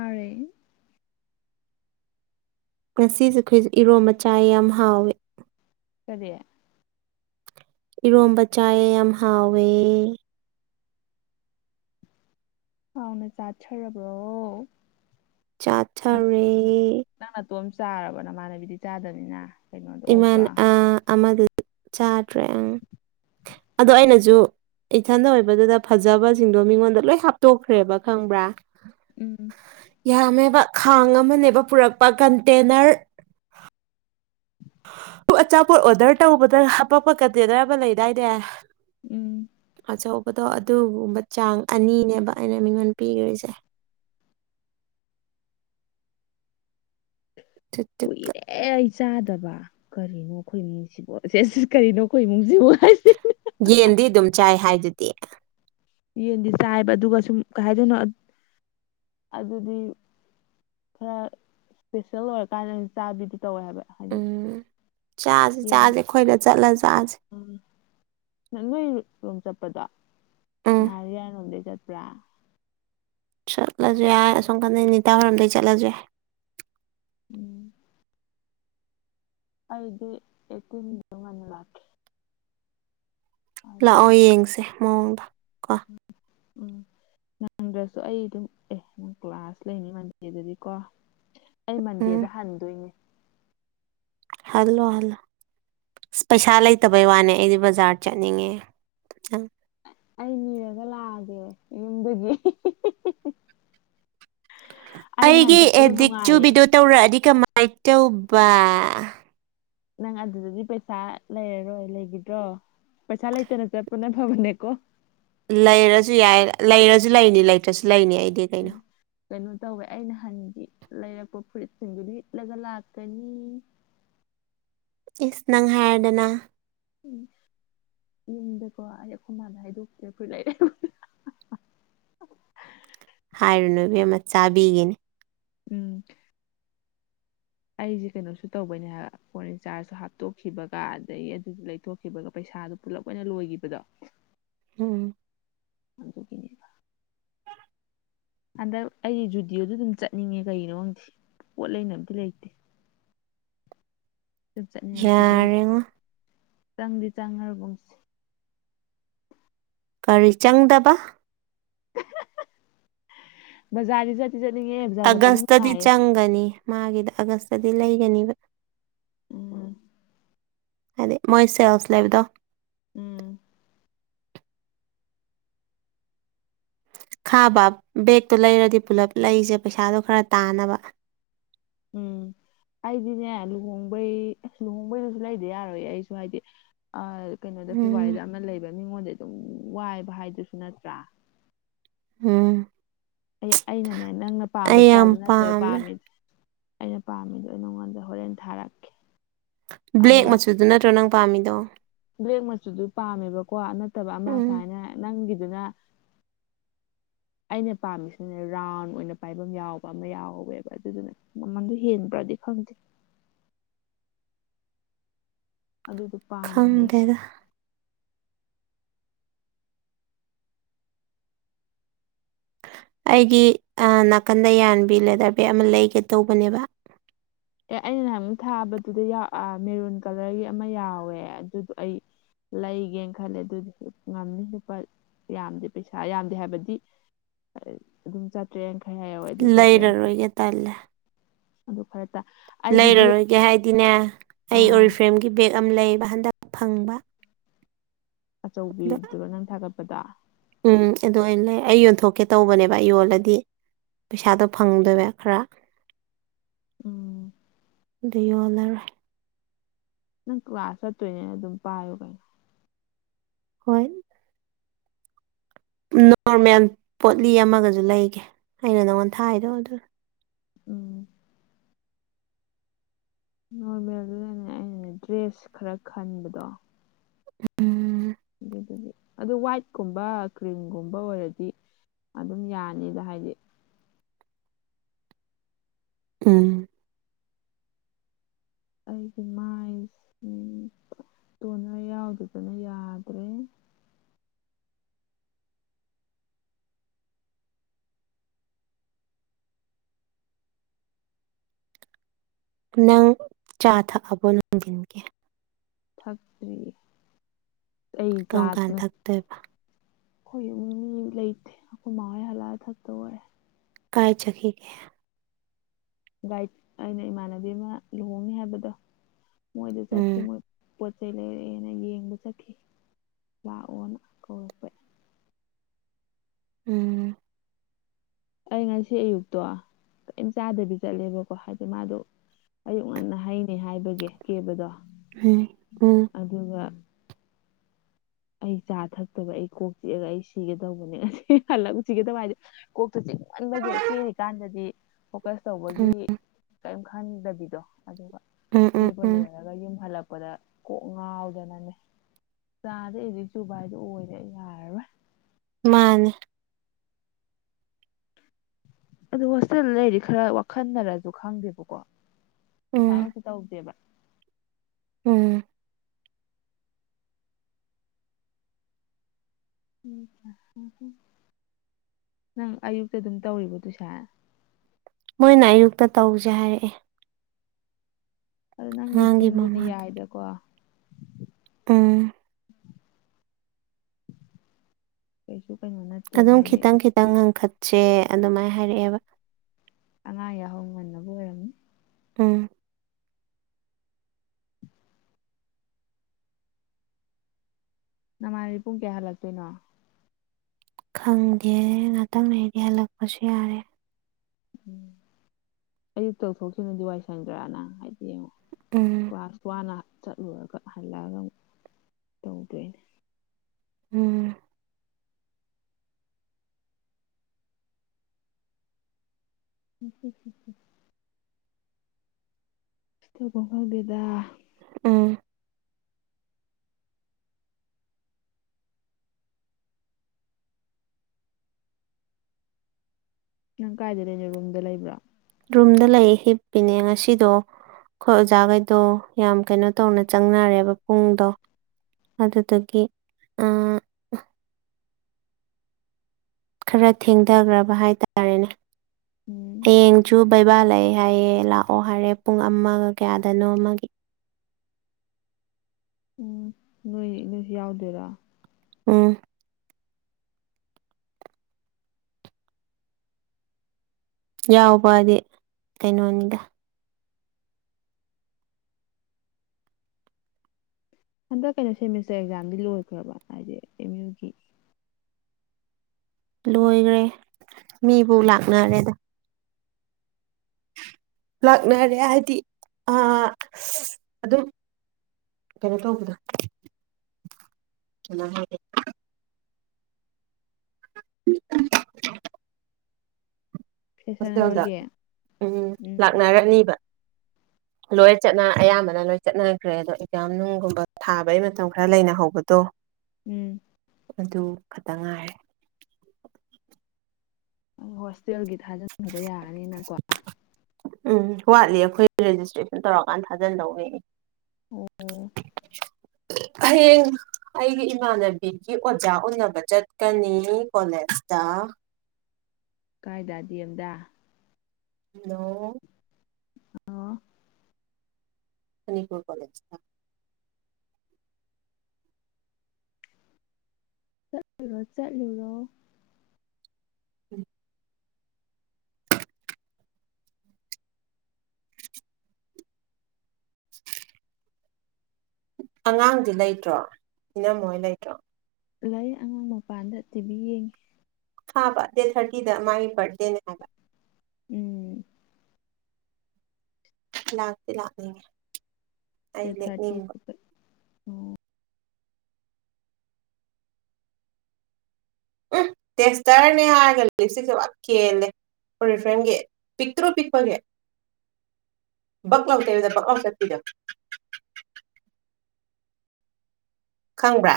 ꯃꯥꯥꯔꯦ ꯉꯁꯤꯁꯦ ꯑꯩꯈꯣꯏꯁꯦ ꯏꯔꯣꯝꯕ ꯆꯥꯌꯦ ꯌꯥꯝ ꯍꯥꯎꯋꯤ ꯀꯔꯤ ꯏꯔꯣꯝꯕ ꯆꯥꯏꯌꯦ ꯌꯥꯝ ꯍꯥꯎꯋꯦ ꯍꯥꯎꯅ ꯆꯥꯊꯥꯔꯕꯣ ꯆꯥꯊꯔꯦ ꯅꯥꯇꯣꯝ ꯆꯥꯔꯕꯣ ꯃꯥꯃꯅꯕꯤꯗꯤ ꯆꯥꯗꯕꯅꯤꯅ ꯀꯩꯅꯣꯗꯣ ꯏꯃꯥꯟ ꯑꯣꯛꯇꯣ ꯑ ꯑꯃꯗꯨ ꯗꯤ ꯆꯥꯗ꯭ꯔꯦ ꯑꯪ ꯑꯗꯣ ꯑꯩꯅꯁꯨ ꯏꯊꯟꯗ ꯑꯣꯏꯕꯗꯨꯗ ꯐꯖꯕꯁꯤꯡꯗꯣ ꯃꯤꯉꯣꯟꯗ ꯂꯣꯏ ꯍꯥꯞꯇꯣꯛꯈ꯭ꯔꯦꯕ ꯈꯪꯕ꯭ꯔꯥ ꯎꯝ ꯌꯝꯃꯦ ꯈꯥꯡ ꯑꯃꯅꯦꯕ ꯄꯨꯔꯛꯄ ꯀꯟꯇꯦꯅꯔ ꯑꯗꯨ ꯑꯆꯥꯄꯣꯠ ꯑꯣꯗꯔ ꯇꯧꯕꯗ ꯍꯥꯄꯛꯄ ꯀꯟꯇꯦꯅꯔ ꯑꯃ ꯂꯩꯗꯥꯏꯅꯦ ꯎꯝ ꯑꯆꯧꯕꯗꯣ ꯑꯗꯨꯒꯨꯝꯕ ꯆꯥꯡ ꯑꯅꯤꯅꯦꯕ ꯑꯩꯅ ꯃꯤꯉꯣꯟꯗ ꯄꯤꯈ꯭ꯔꯤꯁꯦ [unintelligible] ꯑꯗꯨꯗꯨꯒ ꯀꯨꯏꯔꯦ ꯑꯩ ꯆꯥꯗ ꯠꯇꯕ ꯀꯔꯤꯅꯣ ꯑꯩꯈꯣꯏ ꯏꯃꯨꯡꯁꯤꯕꯨꯣ ꯀꯔꯤꯅꯣ ꯑꯩꯈꯣꯏ ꯏꯃꯨꯡꯁꯤꯕꯨ ꯌꯦꯟꯗꯤ ꯑꯗꯨꯝ ꯆꯥꯏ ꯍꯥꯏꯗꯨꯗꯤ ꯌꯦꯟꯗꯤ ꯆꯥꯏꯕ ꯑꯗꯨꯒ ꯁꯨꯝ ꯀꯩꯗꯣꯏꯅꯣ ꯑꯗꯨꯗꯤ ꯈꯔ ꯏꯁꯄꯦꯁꯦꯜ ꯑꯣꯏꯔꯀꯥꯟꯗ ꯑꯩꯅ ꯆꯥꯕꯤꯗꯨ ꯇꯧꯋꯦ ꯍꯥꯏꯕ ꯍꯥꯏꯖꯤ ꯎꯝ ꯆꯥꯁꯦ ꯆꯥꯁꯦ ꯑꯩꯈꯣꯏꯗ ꯆꯠꯂ ꯆꯥꯁꯦ ꯁꯣꯝ ꯆꯠꯄꯗꯣ ꯎꯝ ꯉꯥꯔꯤ ꯌꯥꯔꯣꯝꯗꯩ ꯆꯠꯄ꯭ꯔꯥ ꯆꯠꯂꯁꯨ ꯌꯥ ꯁꯣꯀꯥꯟꯗ ꯅꯤꯇꯥ ꯍꯔꯝꯗꯒꯤ ꯆꯠꯂꯁꯨꯣꯏꯦ ꯎꯝ ꯑꯩꯗꯤ ꯑꯦꯠꯇꯤꯟꯒꯤ ꯋꯥꯟ ꯂꯥꯛ ꯂꯥꯛꯑꯣ ꯌꯦꯡꯁꯦ ꯃꯑꯣꯡꯗ ꯀꯣ ꯎꯝ ꯅꯪꯗ꯭ꯔꯁꯨ ꯑꯩ ꯑꯗꯨꯝ ꯑꯦ ꯅ ꯀ꯭ꯂꯥꯁ ꯂꯩꯅꯤ ꯃꯟꯗꯦꯗꯗꯤꯀꯣ ꯑꯩ ꯃꯟꯗꯦꯗ ꯎꯝ ꯍꯟꯗꯣꯏꯅꯦ ꯍꯜꯂꯣ ꯍꯜꯂꯣ ꯑ ꯄꯩꯁꯥ ꯂꯩꯇꯕꯩ ꯋꯥꯅꯦ ꯑꯩꯗꯤ ꯕꯖꯥꯔ ꯆꯠꯅꯤꯡꯉꯦꯪ ꯑꯩ ꯅꯤꯔꯒ ꯂꯥꯛꯑꯒꯦ ꯌꯨꯝꯗꯒꯤ ꯑꯩ ꯅꯍꯥꯟ ꯑꯩꯒꯤ ꯆꯠꯄꯗꯣ ꯑꯦꯗꯤꯛ ꯅꯨꯡꯉꯥꯏꯌꯦ ꯆꯨꯕꯤꯗꯨ ꯇꯧꯔꯛꯑꯗꯤ ꯀꯃꯥꯏꯅ ꯇꯧꯕꯥ ꯅꯪ ꯑꯗꯨꯗꯗꯤ ꯄꯩꯁꯥ ꯂꯩꯔꯔꯣꯏ ꯂꯩꯈꯤꯗ꯭ꯔꯣ ꯄꯩꯁꯥ ꯂꯩꯇꯅꯠꯇꯦ ꯄꯨꯅ ꯐꯕꯅꯦꯀꯣ ꯂꯩꯔꯁꯨ ꯌꯥꯏ ꯂꯩꯔꯁꯨ ꯂꯩꯅꯤ ꯂꯩꯇ꯭ꯔꯁꯨ ꯂꯩꯅꯤ ꯑꯩ ꯀꯩꯅꯩꯅꯣ ꯇꯧꯋꯦ ꯑꯩꯅ ꯍꯥꯟꯒꯤ ꯂꯩꯔꯛꯄ ꯐꯨꯔꯤꯠꯁꯤꯡꯗꯨꯗ ꯏꯠꯂꯒ ꯂꯥꯛꯀꯅꯤ ꯏꯁꯁ ꯅꯪ ꯍꯥꯏꯔꯗꯅ ꯎꯝ ꯌꯨꯝꯗꯀꯣ ꯑꯩ ꯑꯩꯈꯣꯏ ꯃꯥꯗ ꯍꯥꯏꯗꯣꯛꯇ꯭ꯔꯦ ꯑꯩꯈꯣꯏ ꯂꯩꯔꯦ ꯍꯥꯏꯔꯨꯅꯨꯕꯤ ꯑꯃ ꯆꯥꯕꯤꯒꯤꯅꯦ ꯎꯝ [unintelligible] ꯑꯩꯁꯦ ꯀꯩꯅꯣꯁꯨ ꯇꯧꯕꯅꯦ ꯐꯣꯟ ꯔꯤꯆꯥꯥꯔꯖꯁꯨ ꯍꯥꯞꯇꯣꯛꯈꯤꯕꯒ ꯑꯗꯒꯤ ꯑꯗꯨꯁꯨ ꯂꯩꯊꯣꯛꯈꯤꯕꯒ ꯄꯩꯁꯥ ꯑꯗꯨ ꯄꯨꯂꯞ ꯑꯣꯏꯅ ꯂꯣꯏꯈꯤꯕꯗꯣ ꯎꯝ ꯑꯗꯨꯗꯒꯤꯅꯦ ꯍꯟꯗꯛ ꯑꯩꯗꯤ ꯖꯨꯗꯤꯑꯣꯗ ꯑꯗꯨꯝ ꯆꯠꯅꯤꯡꯉꯦ ꯀꯩꯒꯤꯅꯣ ꯈꯪꯗꯦ ꯄꯣꯠ ꯂꯩꯅ ꯑꯝꯇ ꯂꯩꯇꯦ ꯑꯗꯨꯝ ꯆꯠꯅꯤꯡꯉꯛꯄꯤꯗꯣ ꯑꯩꯒꯤ ꯌꯥꯔꯉ ꯆꯪꯗꯤ ꯆꯪꯉꯔꯕꯨꯡꯁꯦ ꯀꯔꯤ ꯆꯪꯗꯕ ꯖꯔꯤꯦ ꯆ ꯑꯥꯒꯁꯇꯗꯤ ꯆꯪꯒꯅꯤ ꯃꯥꯒꯤꯗ ꯑꯥꯒꯁꯇꯗꯤ ꯂꯩꯒꯅꯤꯕ ꯎꯝ ꯍꯥꯏꯗꯤ ꯃꯣꯏ ꯁꯦꯜꯁ ꯂꯩꯕꯗꯣ ꯎꯝ ꯈꯥꯕ ꯕꯦꯛꯇꯣ ꯂꯩꯔꯗꯤ ꯄꯨꯂꯞ ꯂꯩꯁꯦ ꯄꯩꯁꯥꯗꯣ ꯈꯔ ꯇꯥꯅꯕ ꯎꯝ ꯑꯩꯗꯤꯅꯦ ꯂꯨꯍꯣꯡꯕꯩ ꯂꯨꯍꯣꯡꯕꯩꯗꯨꯁꯨ ꯂꯩꯗꯤ ꯌꯥꯔꯣꯏ ꯑꯩꯁꯨ ꯍꯥꯏꯗꯤ ꯑ ꯀꯩꯅꯣꯗ ꯎꯝ ꯐꯦꯕꯋꯥꯔꯤꯗ ꯑꯃ ꯂꯩꯕ ꯃꯤꯉꯣꯟꯗ ꯑꯗꯨꯝ ꯋꯥꯏꯕ ꯍꯥꯏꯗꯨꯁꯨ ꯅꯠꯇ꯭ꯔꯥ ꯎꯝ ꯑꯩ ꯑꯩꯅꯅꯦ ꯅꯪꯅ ꯄꯥꯝꯕ ꯑꯩ ꯌꯥꯝ ꯏꯁꯇꯥꯏꯜꯗꯨ ꯅꯠꯇꯦꯕ ꯄꯥꯝꯃꯦ ꯄꯥꯝꯃꯤ ꯑꯩꯅ ꯄꯥꯝꯃꯤꯗꯣ ꯑꯩ ꯅꯉꯣꯟꯗ ꯍꯣꯔꯦꯟ ꯊꯥꯔꯛꯈꯤ ꯕ꯭ꯂꯦꯛ ꯃꯆꯨꯗꯨ ꯅꯠꯇ꯭ꯔꯣ ꯅꯪ ꯄꯥꯝꯃꯤꯗꯣ ꯕ꯭ꯂꯦꯛ ꯃꯆꯨꯗꯨ ꯄꯥꯝꯃꯦꯕꯀꯣ ꯅꯠꯇꯕ ꯑꯃ ꯎꯝ ꯁꯨꯃꯥꯏꯅ ꯅꯪꯒꯤꯗꯨꯅ [unintelligible] ꯑꯩꯅ ꯄꯥꯝꯃꯤꯁꯤꯅꯦ ꯔꯥꯎꯟ ꯑꯣꯏꯅ ꯄꯥꯏꯐꯝ ꯌꯥꯎꯕ ꯑꯃ ꯌꯥꯎꯋꯦꯕ ꯑꯗꯨꯗꯨꯅꯦ ꯃꯃꯟꯗꯣ ꯍꯦꯟꯕ꯭ꯔꯗꯤ ꯪꯗꯤ [unintelligible] ꯑꯗꯨꯗꯣ ꯄꯥꯝꯕꯅꯦ ꯑꯩꯁꯦ ꯈꯪꯗꯦꯗ ꯑꯩꯒꯤ ꯅꯥꯀꯟꯗ ꯌꯥꯟꯕꯤ ꯂꯦꯗꯔ ꯕꯦꯒ ꯑꯃ ꯂꯩꯒꯦ ꯇꯧꯕꯅꯦꯕ ꯑꯦ ꯑꯩꯅ ꯅꯍ ꯊꯥꯕꯗꯨꯗ ꯃꯦꯔꯨꯟ ꯀꯂꯔꯒꯤ ꯑꯃ ꯌꯥꯎꯋꯦ ꯑꯗꯨꯗꯣ ꯑꯩ ꯂꯩꯒꯦꯅ ꯈꯜꯂꯦ ꯑꯗꯨꯗꯤ ꯉꯝꯅꯤ ꯂꯨꯄꯥ ꯌꯥꯝꯗꯦ ꯄꯩꯁꯥ ꯌꯥꯝꯗꯦ ꯍꯥꯏꯕꯗꯤ ꯑꯗꯨꯝ ꯆꯥꯇ꯭ꯔꯦ ꯌꯥꯡ ꯂꯩꯔꯔꯣꯏꯒꯦ ꯇꯜꯂꯦ ꯑꯗꯨ ꯈꯔ ꯇꯥ ꯑꯩꯗꯤ ꯕꯦꯛ ꯂꯩꯔꯔꯣꯏꯒꯦ ꯍꯥꯏꯗꯤꯅꯦ ꯑꯩ ꯑꯣꯔꯤꯐ꯭ꯔꯦꯝꯒꯤ ꯕꯦꯒ ꯑꯃ ꯂꯩ ꯍꯟꯗꯛ ꯐꯪꯕ ꯑꯗꯣ ꯑꯆꯧꯕꯤꯗꯨꯔꯣ ꯅꯪ ꯊꯥꯒꯠꯄꯗ ꯎꯝ ꯑꯗꯨ ꯂꯩ ꯑꯩ ꯌꯣꯟꯊꯣꯛꯀꯦ ꯇꯧꯕꯅꯦꯕ ꯑꯩ ꯌꯣꯜꯂꯗꯤ ꯄꯩꯁꯥꯗꯣ ꯐꯪꯗꯣꯏꯕ ꯈꯔ ꯎꯝ ꯗꯌꯣꯂꯔ ꯅꯪ ꯀ꯭ꯂꯥꯁ ꯆꯠꯇꯣꯏꯅꯦꯅ ꯑꯗꯨꯝ ꯄꯥꯏꯌꯨ ꯀꯩꯅꯣ ꯍꯣꯏ ꯅꯣꯔꯃꯦꯜ ꯄꯣꯠꯂꯤ ꯑꯃꯒꯁꯨ ꯂꯩꯒꯦ ꯑꯩꯅ ꯅꯪꯉꯣꯟ ꯊꯥꯗꯣ ꯑꯗꯨꯅ ꯎꯝ ꯅꯣꯔꯃꯦꯜꯗꯨꯗꯅꯦ ꯑꯩꯅꯅꯦ ꯗ꯭ꯔꯦꯁ ꯈꯔ ꯈꯟꯕꯗꯣ ꯎꯝ ꯑꯗꯨꯗꯤ ꯑꯗꯨ ꯋꯥꯏꯠꯀꯨꯝꯕ ꯀ꯭ꯔꯤꯝꯒꯨꯝꯕ ꯑꯣꯏꯔꯗꯤ ꯑꯗꯨꯝ ꯌꯥꯅꯤꯗ ꯍꯥꯏꯗꯤ ꯎꯝ ꯑꯩꯒꯤ ꯃꯥꯏ ꯀꯣꯟꯅ ꯌꯥꯎꯗꯗꯅ ꯌꯥꯗ꯭ꯔꯦ ꯅꯪ ꯆꯥ ꯊꯛ ꯑꯕꯣ ꯅꯪꯗꯤꯤꯟꯒꯤ ꯐꯛꯇ꯭ꯔꯤ ꯑꯩ ꯀꯔꯝ ꯀꯥꯟ ꯆꯥꯗꯅ ꯊꯛꯇꯣꯏꯕ ꯑꯩꯈꯣꯏ ꯏ ꯂꯩꯇꯦ ꯑꯩꯈꯣꯏ ꯃꯥ ꯍꯣꯏ ꯍꯜꯂꯛꯑ ꯊꯛꯇ ꯑꯣꯏꯔꯦ ꯀꯥꯏ ꯆꯈꯤ ꯀꯦ ꯒꯥꯏꯗ ꯑꯩꯅ ꯏꯃꯥꯟꯅꯕꯤ ꯑꯃ ꯂꯨꯍꯣꯡꯅꯤ ꯍꯥꯏꯕꯗꯣ ꯃꯣꯏꯗ ꯆꯠꯈꯤ ꯎꯝ ꯃꯣꯏ ꯄꯣꯠ ꯆꯩ ꯂꯩꯔꯛꯑꯦꯅ ꯌꯦꯡꯕ ꯆꯠꯈꯤ ꯂꯥꯛꯑꯣꯅ ꯀꯧꯔꯛꯄ ꯎꯝ ꯑꯩ ꯉꯁꯤ ꯑꯌꯨꯛꯇꯣ ꯀꯔꯤꯝ ꯆꯥꯗꯕꯤ ꯆꯠꯂꯦꯕꯀꯣ ꯍꯥꯏꯗꯤ ꯃꯥꯗꯣ ꯑꯌꯨꯛ ꯉꯟꯅ ꯍꯩꯅꯦ ꯍꯥꯏꯕꯒꯤ ꯀꯦꯕꯗꯣ ꯎꯝ ꯎ ꯑꯗꯨꯒ ꯑꯩ ꯆꯥ ꯊꯛꯇꯕ ꯑꯩ ꯀꯣꯛ ꯆꯤꯛꯑꯒ ꯑꯩ ꯁꯤꯒꯗꯧꯕꯅꯦ ꯑꯁꯤ ꯍꯜꯂꯛ ꯁꯤꯒꯗꯕ ꯍꯥꯏꯗꯤ ꯇꯤꯛ ꯈꯜꯂꯒ ꯄꯦꯔꯤꯀꯥꯟꯗꯗꯤ ꯐꯣꯀꯁ ꯎꯝ ꯇꯧꯕꯒꯤ ꯀꯔꯤꯝ ꯈꯪꯗꯕꯤꯗꯣ ꯑꯗꯨꯒ ꯎꯝ ꯎꯝ ꯀꯦꯕ ꯎꯝ ꯂꯣꯏꯔꯒ ꯌꯨꯝ ꯍꯜꯂꯛꯄ ꯄꯗ ꯀꯣꯛ ꯉꯥꯎꯗꯅꯅꯦ ꯑꯗ ꯍꯧꯖꯤꯛ ꯖꯨꯚꯏꯗꯨ ꯑꯣꯏꯔꯦ ꯌꯥꯔꯣꯏ ꯃꯥꯥꯟ ꯑ ꯍꯣꯁꯇꯦꯜꯗ ꯂꯩꯔꯤ ꯈꯔ ꯋꯥꯈꯜꯅꯔꯁꯨ ꯈꯪꯗꯦꯕꯀꯣ ꯎꯝ ꯐꯥꯡꯁꯤ ꯇ ꯍꯕꯗꯦꯕ ꯎꯝ ꯎꯝ ꯍꯝꯣꯏ ꯅꯪ ꯑꯌꯨꯛꯇ ꯑꯗꯨꯝ ꯇꯧꯔꯤꯕꯗꯨꯁꯦ ꯃꯣꯏꯅ ꯑꯌꯨꯛꯇ ꯇꯧꯁꯦ ꯍꯥꯏꯔꯛꯑꯦ ꯑꯗꯨ ꯅꯪꯒꯤ ꯑꯉꯥꯡꯒꯤ ꯄꯨꯡꯗꯨꯗꯤ ꯌꯥꯏꯗꯀꯣ ꯑꯝ ꯀꯁꯨ ꯑꯗꯨꯝ ꯈꯤꯇꯪ ꯈꯤꯇꯪ ꯉꯟꯈꯠꯁꯦ ꯑꯗꯨꯃꯥꯏꯅ ꯍꯥꯏꯔꯛꯑꯦꯕ ꯑꯅꯥ ꯌꯥꯍꯧ ꯉꯟꯅꯕ ꯑꯣꯏꯔꯝꯃꯤ ꯎꯝ ꯅꯃꯥꯟꯕꯤ ꯄꯨꯡ ꯀꯌꯥ ꯍꯜꯂꯛꯇꯣꯏꯅꯣ ꯈꯪꯗꯦ ꯉꯍꯥꯛꯇꯪꯅꯗꯤ ꯍꯜꯂꯛꯄꯁꯨ ꯌꯥꯔꯦ ꯎꯝ ꯑꯩ ꯇꯧꯊꯣꯛꯁꯤꯅꯗꯤ ꯋꯥꯏ ꯁꯪꯗ꯭ꯔꯥꯅ ꯍꯥꯏꯗꯤ ꯌꯦꯡꯉ ꯎꯝ ꯀ ꯀꯋꯥꯅ ꯆꯠꯂꯨꯔꯒ ꯍꯜꯂꯛꯑꯒ ꯑꯃꯨꯛ ꯇꯧꯗꯣꯏꯅꯦ ꯎꯝ ꯎꯝ ꯎ ꯎ ꯎ ꯇꯐꯝꯣ ꯈꯪꯗꯦꯗ ꯎꯝ ꯅꯪ ꯀꯥꯏꯗ ꯂꯩꯔꯤꯅꯣ ꯔꯨꯝꯗ ꯂꯩꯕ꯭ꯔꯥ ꯔꯨꯝꯗ ꯂꯩ ꯍꯤꯞꯄꯤꯅꯦ ꯉꯁꯤꯗꯣ ꯍꯣꯏ ꯑꯣꯖꯥꯈꯩꯗꯣ ꯌꯥꯝ ꯀꯩꯅꯣ ꯇꯧꯅ ꯆꯪꯅꯔꯦꯕ ꯄꯨꯡꯗꯣ ꯑꯗꯨ ꯇꯒꯦ ꯑ ꯈꯔ ꯊꯦꯡꯊꯈ꯭ꯔꯕ ꯍꯥꯏꯇꯥꯔꯦꯅꯦ ꯎꯝ ꯍꯌꯦꯡꯁꯨꯨꯕ ꯏꯕꯥ ꯂꯩ ꯍꯥꯏꯌꯦꯦ ꯂꯥꯛꯑꯣ ꯍꯥꯏꯔꯦ ꯄꯨꯡ ꯑꯃꯒ ꯀꯌꯥꯗꯅꯣ ꯑꯃꯒꯤ ꯎꯝ ꯅꯣꯏ ꯅꯣꯏꯁꯨ ꯌꯥꯎꯗꯣꯏꯔꯥ ꯎꯝ ꯌꯥꯎꯕꯗꯤ ꯀꯩꯅꯣꯅꯤꯗ ꯍꯟꯗꯛ ꯀꯩꯅꯣ ꯁꯦꯃꯤꯁꯇꯔ ꯑꯦꯛꯖꯥꯝꯗꯤ ꯂꯣꯏꯈ꯭ꯔꯕ ꯍꯥꯏꯗꯤ ꯑꯦꯝ ꯌꯨꯒꯤ ꯂꯣꯏꯈ꯭ꯔꯦ ꯃꯤꯕꯨ ꯂꯥꯛꯅꯔꯦꯗ ꯂꯥꯛꯅꯔꯦ ꯍꯥꯏꯗꯤ ꯑ ꯑꯗꯨꯝ ꯀꯩꯅꯣ ꯇꯧꯕꯗ ꯍꯂ ꯍꯦ [unintelligible] ꯁꯦꯁꯟ ꯍꯣꯁꯇꯦꯜꯗ ꯑꯃꯒꯤ ꯎꯝ ꯂꯥꯛꯅꯔꯅꯤꯕ ꯂꯣꯏ ꯆꯠꯅ ꯑꯌꯥꯝꯕꯅ ꯂꯣꯏ ꯆꯠꯅꯈ꯭ꯔꯦ ꯑꯗꯣ ꯑꯦꯛꯖꯥꯝ ꯅꯨꯡꯒꯨꯝꯕ ꯊꯥꯕꯩ ꯃꯇꯝ ꯈꯔ ꯂꯩꯅꯍꯧꯕꯗꯣ ꯎꯝ ꯑꯗꯨ ꯈꯛꯇ ꯉꯥꯏꯔꯦ ꯑ ꯍꯣꯁꯇꯦꯜꯒꯤ ꯊꯥꯖꯟꯨꯕ ꯌꯥꯔꯅꯤꯅꯀꯣ ꯎꯝ ꯋꯥꯠꯂꯤ ꯑꯩꯈꯣꯏ ꯔꯦꯖꯤꯁꯇ꯭ꯔꯦꯁꯟ ꯇꯧꯔꯀꯥꯟꯗ ꯊꯥꯖꯟꯗꯧꯋꯦꯅꯦ ꯑꯣ ꯍꯌꯦꯡ ꯑꯩꯒꯤ ꯏꯃꯥꯟꯅꯕꯤꯒꯤ ꯑꯣꯖꯥ ꯎꯕ ꯆꯠꯀꯅꯤ ꯀꯣꯂꯦꯖ ꯠꯇ ꯀꯥꯏꯗꯗꯤ ꯑꯦꯝꯗ ꯍꯜꯂꯣ ꯑꯣ ꯃꯅꯤꯄꯨꯔ ꯀꯂꯦꯖꯇ ꯆꯠꯂꯨꯔꯣ ꯆꯠꯂꯨꯔꯣ ꯎꯝ [unintelligible] ꯑꯉꯥꯡꯗꯤ ꯂꯩꯇ꯭ꯔꯣ ꯏꯅꯝꯣꯏ ꯂꯩꯇ꯭ꯔꯣ ꯂꯩ ꯑꯉꯥꯡ ꯃꯄꯥꯟꯗ ꯇꯤꯚꯤ ꯌꯦꯡꯉꯤ ꯍꯥꯕ ꯗꯦꯠ ꯊꯥꯔꯇꯤꯗ ꯃꯥꯒꯤ ꯕꯥꯔꯊꯗꯦꯅꯦ ꯍꯥꯏꯕ ꯎꯝ ꯂꯥꯛꯇ ꯂꯥꯛꯅꯤꯡꯉ ꯊꯔꯇꯤ ꯎꯝ ꯇꯦꯁꯇꯔꯅꯦ ꯍꯥꯏꯔꯒ ꯁꯤꯁꯦꯕ ꯈꯦꯜꯂꯦ ꯑꯣꯦ ꯐ꯭ꯔꯦꯟꯒꯤ ꯄꯤꯛꯇ꯭ꯔꯣ ꯄꯤꯛꯄꯒꯦ ꯛꯉꯥꯎ ꯇꯔꯗ ꯛꯥꯎꯁꯗ ꯈꯪꯕ꯭ꯔꯥ